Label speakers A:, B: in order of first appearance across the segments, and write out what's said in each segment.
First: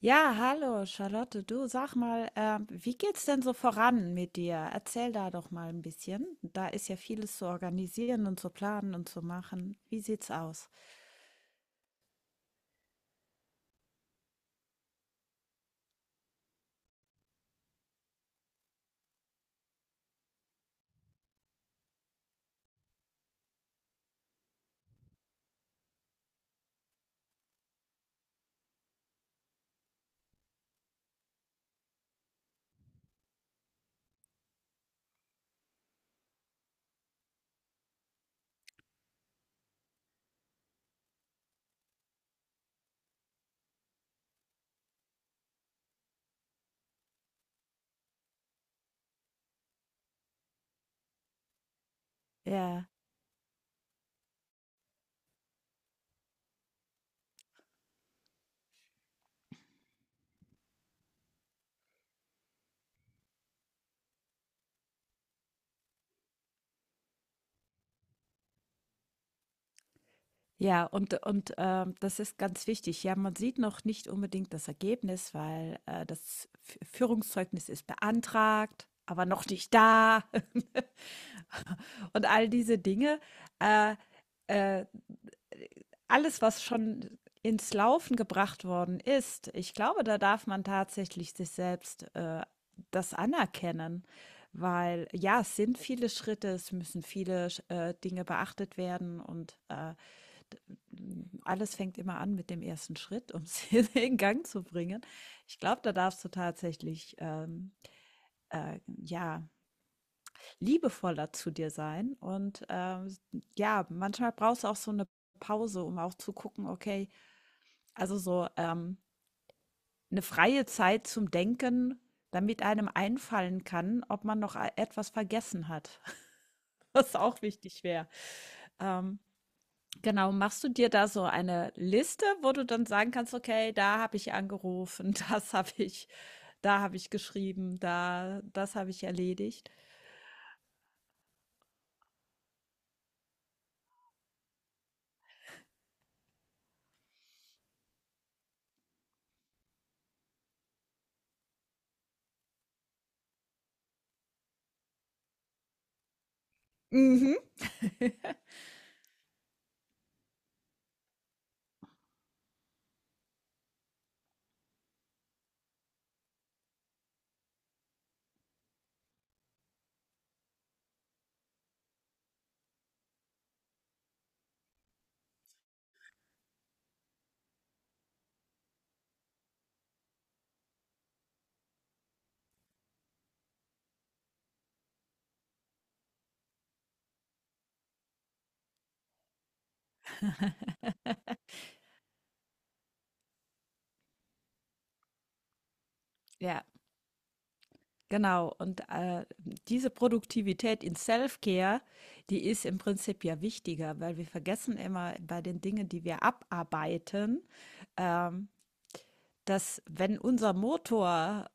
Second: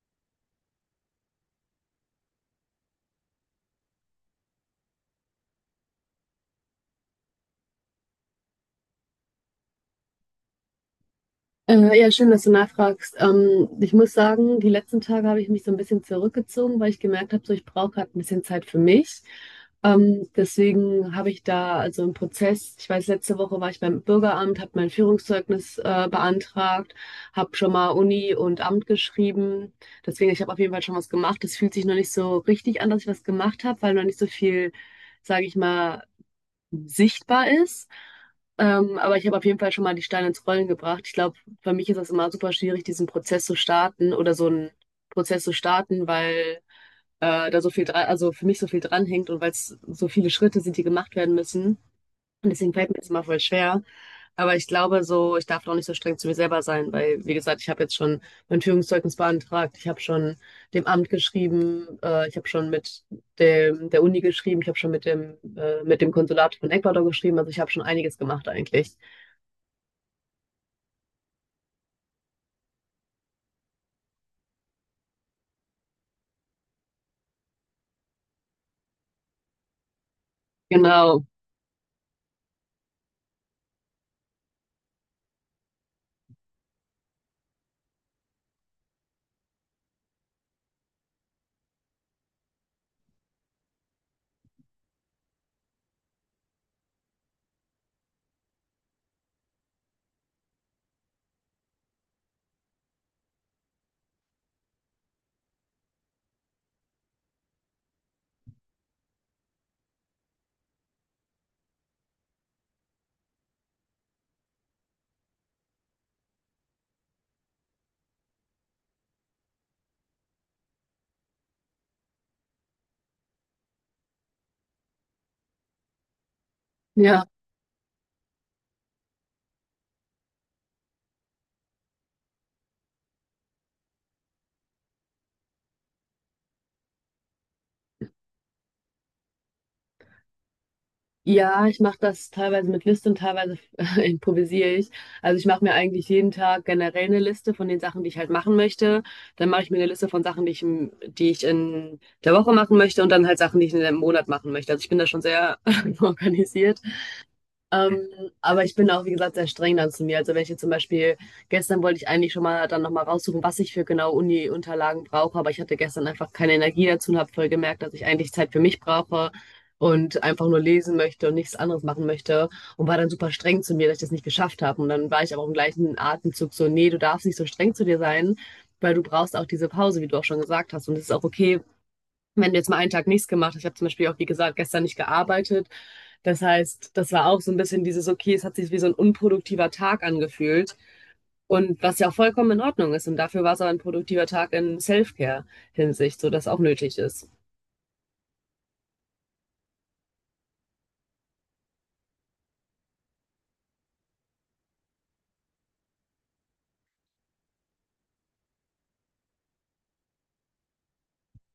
A: Ja, hallo Charlotte, du sag mal, wie geht's denn so voran mit dir? Erzähl da doch mal ein bisschen. Da ist ja vieles zu organisieren und zu planen und zu machen. Wie sieht's aus?
B: Ja, schön, dass du nachfragst. Ich muss sagen, die letzten Tage habe ich mich so ein bisschen zurückgezogen, weil ich gemerkt habe, so ich brauche gerade ein bisschen Zeit für mich. Deswegen habe ich da also einen Prozess. Ich weiß, letzte Woche war ich beim Bürgeramt, habe mein Führungszeugnis beantragt, habe schon mal Uni und Amt geschrieben. Deswegen, ich habe auf jeden Fall schon was gemacht. Es fühlt sich noch nicht so richtig an, dass ich was gemacht habe, weil noch nicht so viel, sage ich mal, sichtbar ist. Aber ich habe auf jeden Fall schon mal die Steine ins Rollen gebracht. Ich glaube, für mich ist das immer super schwierig, diesen Prozess zu starten oder so einen Prozess zu starten, weil da so viel dran, also für mich so viel dranhängt und weil es so viele Schritte sind, die gemacht werden müssen. Und deswegen
A: Ja,
B: fällt mir das immer voll schwer. Aber ich glaube so, ich darf doch nicht so streng zu mir selber sein, weil, wie gesagt, ich habe jetzt schon mein Führungszeugnis beantragt, ich habe schon dem Amt geschrieben, ich habe schon mit dem, der Uni geschrieben, ich habe schon mit dem Konsulat von Ecuador geschrieben. Also ich habe schon einiges gemacht eigentlich.
A: ja, und das ist ganz wichtig. Ja, man sieht noch nicht unbedingt das Ergebnis, weil das Führungszeugnis ist beantragt, aber noch nicht da
B: Genau.
A: und all diese Dinge. Äh, äh, Alles, was schon ins Laufen gebracht worden ist, ich glaube, da darf man tatsächlich sich selbst das anerkennen, weil ja, es sind viele Schritte, es müssen viele Dinge beachtet werden und alles fängt immer an mit dem ersten Schritt, um es in Gang zu bringen. Ich glaube, da darfst du tatsächlich ja, liebevoller zu dir sein und ja, manchmal brauchst du auch so eine Pause, um auch zu gucken, okay, also so, 'ne freie Zeit zum Denken, damit einem einfallen kann, ob man noch a etwas vergessen hat, was
B: Ja.
A: auch wichtig wäre. Ähm, genau, machst du dir da so eine Liste, wo du dann sagen kannst: „Okay, da habe ich angerufen, das habe ich da habe ich geschrieben, da das habe ich erledigt?“
B: Ja, ich mache das teilweise mit Liste und teilweise improvisiere ich. Also ich mache mir eigentlich jeden Tag generell eine Liste von den Sachen, die ich halt machen möchte. Dann mache ich mir eine Liste von Sachen, die ich, die ich in der Woche machen möchte und dann halt Sachen, die ich in einem Monat machen möchte. Also ich bin da schon sehr organisiert.
A: Mhm.
B: Ähm, aber ich bin auch, wie gesagt, sehr streng dann zu mir. Also wenn ich jetzt zum Beispiel, gestern wollte ich eigentlich schon mal dann nochmal raussuchen, was ich für genau Uni-Unterlagen brauche, aber ich hatte gestern einfach keine Energie dazu und habe voll gemerkt, dass ich eigentlich Zeit für mich brauche und einfach nur lesen möchte und nichts anderes machen möchte und war dann super streng zu mir, dass ich das nicht geschafft habe. Und dann war ich aber auch im gleichen Atemzug so, nee, du darfst nicht so streng zu dir sein, weil du brauchst auch diese Pause, wie du auch schon gesagt hast. Und es ist auch okay, wenn du jetzt mal einen Tag nichts gemacht hast, ich habe zum Beispiel auch, wie gesagt, gestern nicht gearbeitet. Das heißt, das war auch so ein bisschen dieses, okay, es hat sich wie so ein unproduktiver Tag angefühlt. Und was ja auch vollkommen in Ordnung ist. Und dafür war es aber ein produktiver Tag in Self-Care-Hinsicht, so dass auch
A: Ja,
B: nötig ist.
A: genau, und diese Produktivität in Self-Care, die ist im Prinzip ja wichtiger, weil wir vergessen immer bei den Dingen, die wir abarbeiten, ähm, dass wenn unser Motor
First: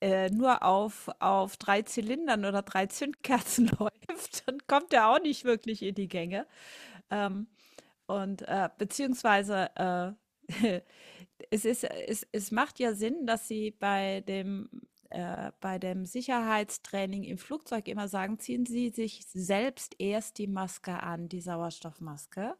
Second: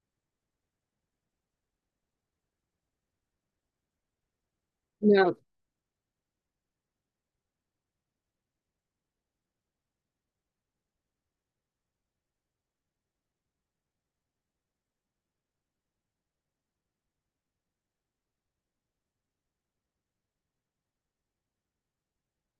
A: nur auf, drei Zylindern oder drei Zündkerzen läuft, dann kommt er auch
B: Ja.
A: nicht wirklich in die Gänge. Ähm, und beziehungsweise äh, es macht ja Sinn, dass Sie bei dem Sicherheitstraining im Flugzeug immer sagen, ziehen Sie sich selbst erst die Maske an, die Sauerstoffmaske,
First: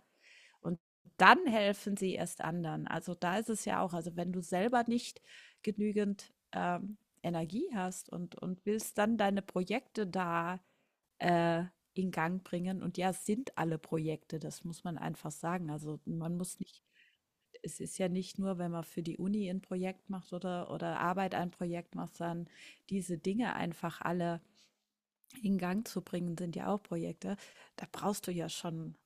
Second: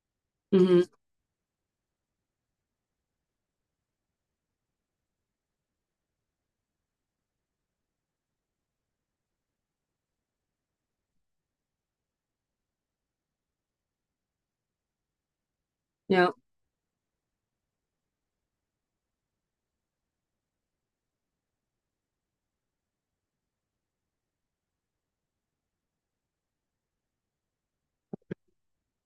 A: und
B: Mhm.
A: dann helfen Sie erst anderen. Also da ist es ja auch, also wenn du selber nicht genügend Energie hast und willst dann deine Projekte da äh, in Gang bringen. Und ja, es sind alle Projekte, das muss man einfach sagen. Also
B: Ja.
A: man muss nicht Es ist ja nicht nur, wenn man für die Uni ein Projekt macht oder Arbeit ein Projekt macht, sondern diese Dinge einfach alle in Gang zu bringen, sind ja auch Projekte. Da brauchst du ja schon,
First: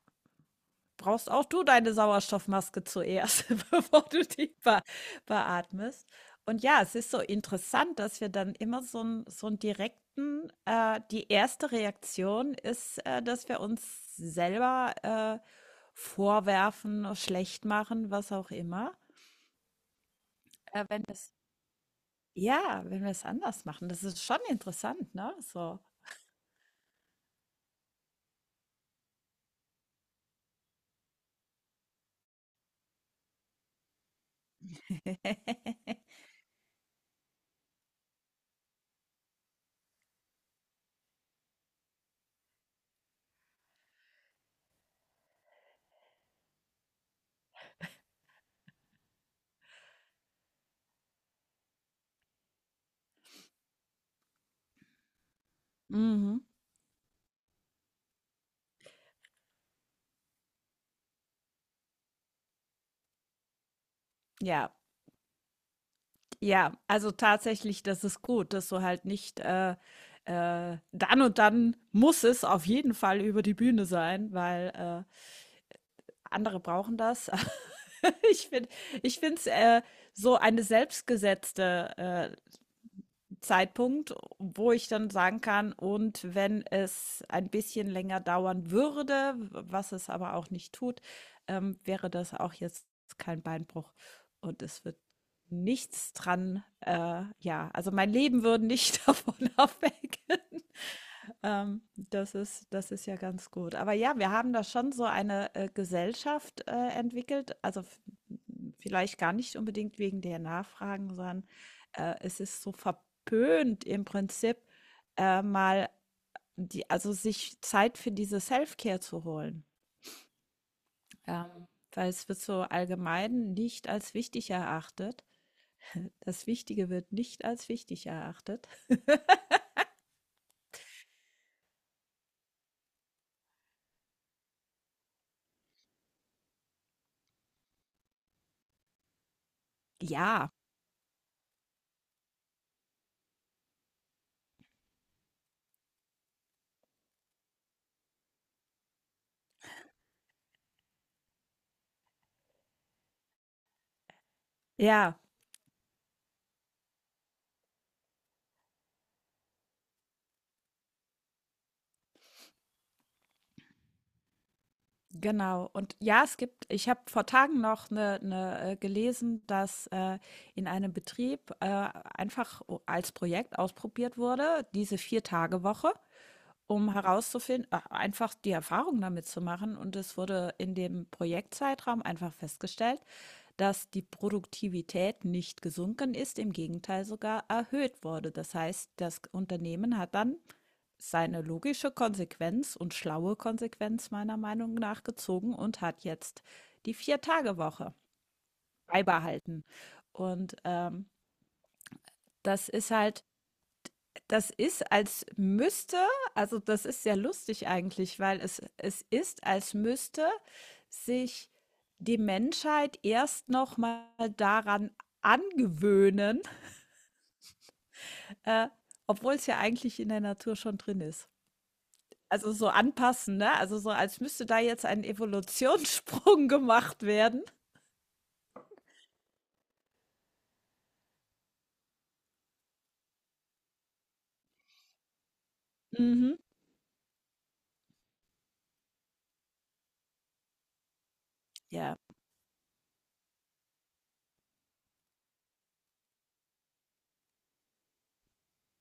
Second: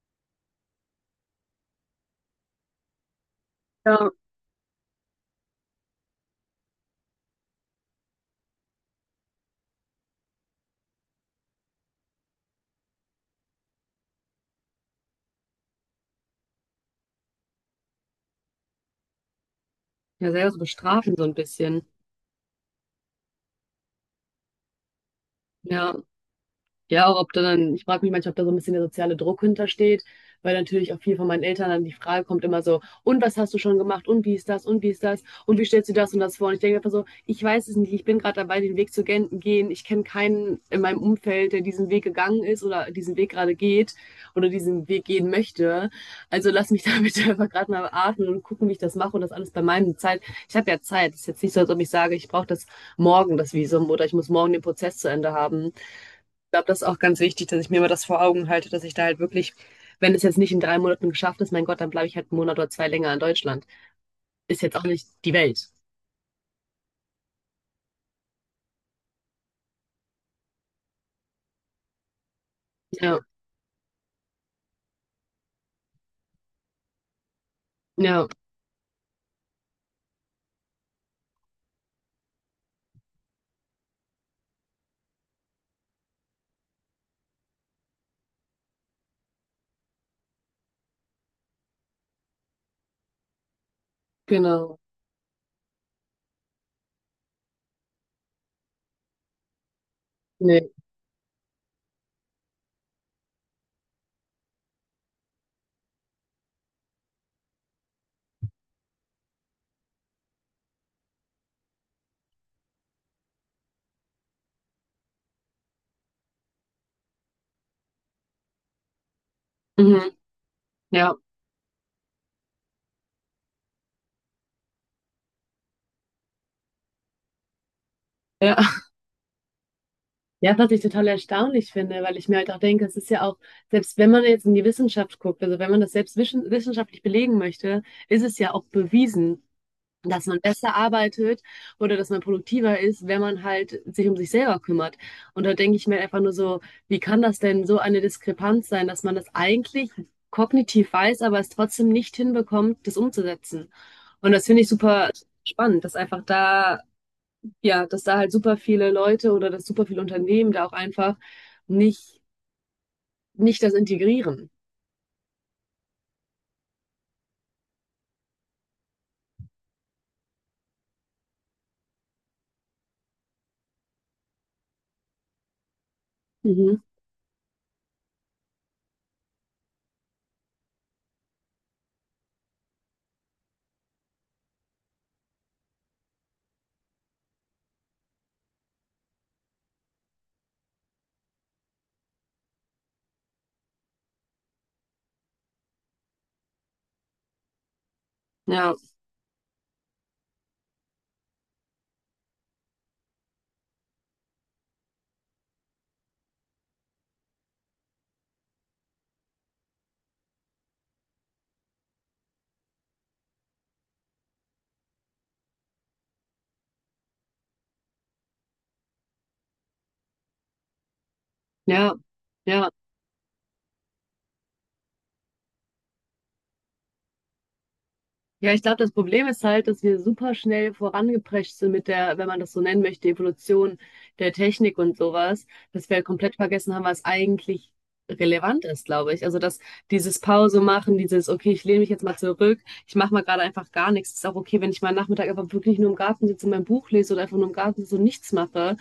A: brauchst auch du deine Sauerstoffmaske zuerst, bevor
B: Ja.
A: du die be beatmest. Und ja, es ist so interessant, dass wir dann immer so einen direkten, die erste Reaktion ist, dass wir uns selber vorwerfen, schlecht machen, was auch immer.
B: Ja, selber so
A: Wenn
B: bestrafen so
A: das
B: ein bisschen.
A: Ja, wenn wir es anders machen, das ist schon interessant, ne? So.
B: Ja. Ja, auch ob da dann, ich frage mich manchmal, ob da so ein bisschen der soziale Druck hintersteht, weil natürlich auch viel von meinen Eltern dann die Frage kommt immer so, und was hast du schon gemacht? Und wie ist das? Und wie ist das? Und wie stellst du das und das vor? Und ich denke einfach so, ich weiß es nicht, ich bin gerade dabei, den Weg zu gehen. Ich kenne keinen in meinem Umfeld, der diesen Weg gegangen ist oder diesen Weg gerade geht oder diesen Weg gehen möchte. Also lass mich da bitte einfach gerade mal atmen und gucken, wie ich das mache und das alles bei meinem Zeit. Ich habe ja Zeit. Es ist jetzt nicht so, als ob ich sage, ich brauche das morgen, das Visum, oder ich muss morgen den Prozess zu Ende haben. Ich
A: Mhm.
B: glaube, das ist auch ganz wichtig, dass ich mir immer das vor Augen halte, dass ich da halt wirklich, wenn es jetzt nicht in 3 Monaten geschafft ist, mein Gott, dann bleibe ich halt einen Monat oder zwei länger in Deutschland. Ist
A: Ja,
B: jetzt auch nicht die Welt.
A: ja, also tatsächlich, das ist gut, dass du halt nicht, dann und dann muss es auf jeden
B: Ja,
A: Fall über die Bühne sein, weil, andere brauchen das.
B: ja,
A: Ich finde Ich finde es, so eine selbstgesetzte, Zeitpunkt, wo ich dann sagen kann, und wenn es ein bisschen länger dauern würde, was es aber auch nicht tut, wäre das auch jetzt kein Beinbruch und
B: genau.
A: es wird nichts dran, ja, also mein Leben würde nicht davon abhängen.
B: Nee.
A: Das ist ja ganz gut. Aber ja, wir haben da schon so eine Gesellschaft entwickelt. Vielleicht gar nicht unbedingt wegen der Nachfragen, sondern es ist so verpönt im Prinzip mal also sich Zeit für diese Self-Care zu holen.
B: Mhm. Ja.
A: Ähm, Weil es wird so allgemein nicht als wichtig erachtet. Das Wichtige wird nicht als wichtig
B: Ja.
A: erachtet.
B: Ja, was ich total erstaunlich finde, weil ich mir halt auch denke, es ist ja auch, selbst wenn man jetzt in die Wissenschaft guckt, also wenn man das selbst wissenschaftlich belegen möchte, ist es ja auch bewiesen, dass man
A: Ja,
B: besser arbeitet oder dass man produktiver ist, wenn man halt sich um sich selber kümmert. Und da denke ich mir einfach nur so, wie kann das denn so eine Diskrepanz sein, dass man das eigentlich kognitiv weiß, aber es trotzdem nicht hinbekommt, das umzusetzen. Und das finde ich super
A: ja.
B: spannend, dass einfach da, ja, dass da halt super viele Leute oder dass super viele Unternehmen da auch einfach nicht, nicht das integrieren.
A: Genau. Und ja, es gibt, ich habe vor Tagen noch gelesen, dass in einem Betrieb einfach als Projekt ausprobiert wurde, diese Vier-Tage-Woche,
B: Mhm.
A: um herauszufinden, einfach die Erfahrung damit zu machen. Und es wurde in dem Projektzeitraum einfach festgestellt, dass die Produktivität nicht gesunken ist, im Gegenteil sogar erhöht wurde. Das heißt, das Unternehmen hat dann seine logische Konsequenz und schlaue Konsequenz meiner Meinung nach gezogen und hat jetzt die Vier-Tage-Woche
B: Ja,
A: beibehalten. Und das ist halt, das ist, als müsste also, das ist sehr lustig eigentlich, weil es ist, als müsste sich die Menschheit erst noch mal daran angewöhnen, äh, obwohl es ja eigentlich in der Natur schon drin ist.
B: ja,
A: Also, so
B: ja.
A: anpassen, ne? Also, so als müsste da jetzt ein Evolutionssprung gemacht werden.
B: Ja, ich glaube, das Problem ist halt, dass wir super schnell vorangeprescht sind mit der, wenn man das so nennen möchte, Evolution der Technik und sowas, dass wir halt komplett
A: Mhm.
B: vergessen haben, was eigentlich relevant ist, glaube ich. Also, dass dieses Pause machen, dieses, okay, ich lehne mich
A: Ja,
B: jetzt mal zurück, ich mache mal gerade einfach gar nichts. Ist auch okay, wenn ich mal Nachmittag einfach wirklich nur im Garten sitze und mein Buch lese oder einfach nur im Garten sitze und nichts mache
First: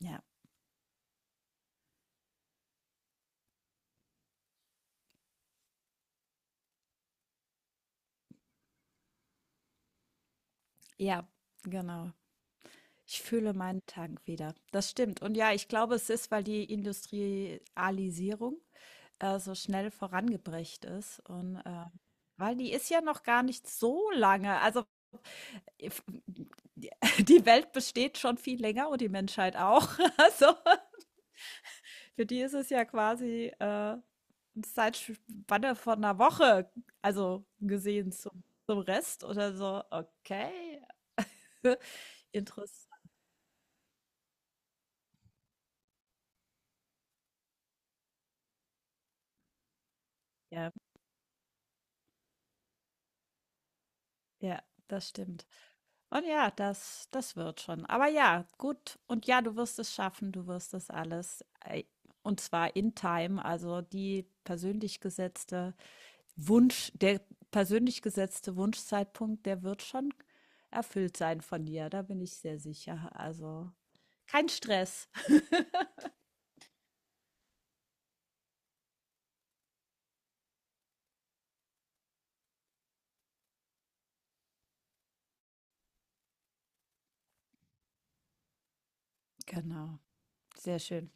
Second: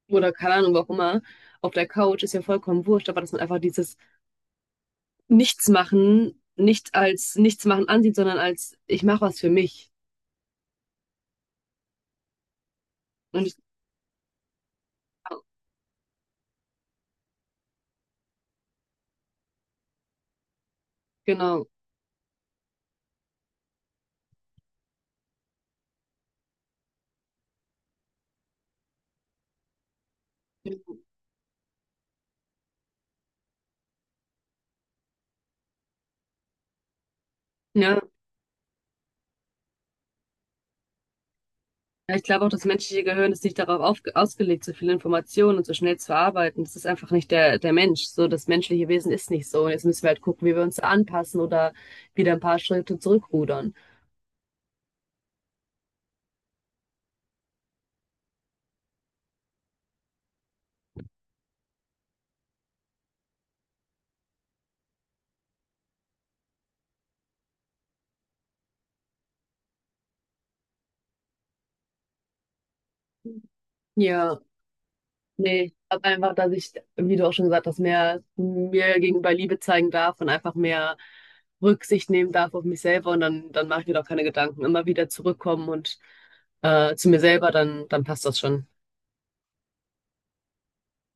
A: ja,
B: oder keine Ahnung, wo auch immer, auf der Couch ist ja vollkommen wurscht, aber dass man einfach dieses Nichtsmachen nicht als Nichtsmachen ansieht, sondern als ich mache was für mich.
A: ja, genau. Ich fühle
B: Und
A: meinen Tank wieder. Das stimmt. Und ja, ich glaube, es ist, weil die Industrialisierung so schnell vorangebracht ist und,
B: genau,
A: äh weil die ist ja noch gar nicht so lange. Also, if die die Welt besteht schon viel länger und die Menschheit auch. Also, für die ist es ja quasi, 'ne Zeitspanne von einer Woche, also,
B: ja.
A: gesehen zum Rest oder so. Okay,
B: Ja, ich glaube auch, das
A: interessant,
B: menschliche Gehirn ist nicht darauf ausgelegt, so viele Informationen und so schnell zu verarbeiten. Das ist einfach nicht der Mensch. So, das menschliche Wesen ist nicht so. Und jetzt müssen wir halt gucken, wie wir
A: ja.
B: uns anpassen oder wieder ein paar Schritte zurückrudern.
A: Ja, das stimmt. Und ja, das wird schon. Aber ja, gut. Und ja, du wirst es schaffen, du wirst das alles, und zwar in time, also die persönlich gesetzte Wunsch der persönlich gesetzte Wunschzeitpunkt, der wird schon erfüllt sein von dir, da bin ich sehr sicher. Also,
B: Ja,
A: kein Stress.
B: nee, ich glaube einfach, dass ich, wie du auch schon gesagt hast, mehr mir gegenüber Liebe zeigen darf und einfach mehr Rücksicht nehmen darf auf mich selber und dann mache ich mir doch keine Gedanken. Immer wieder zurückkommen und zu mir selber, dann passt das schon.
A: Genau, sehr schön.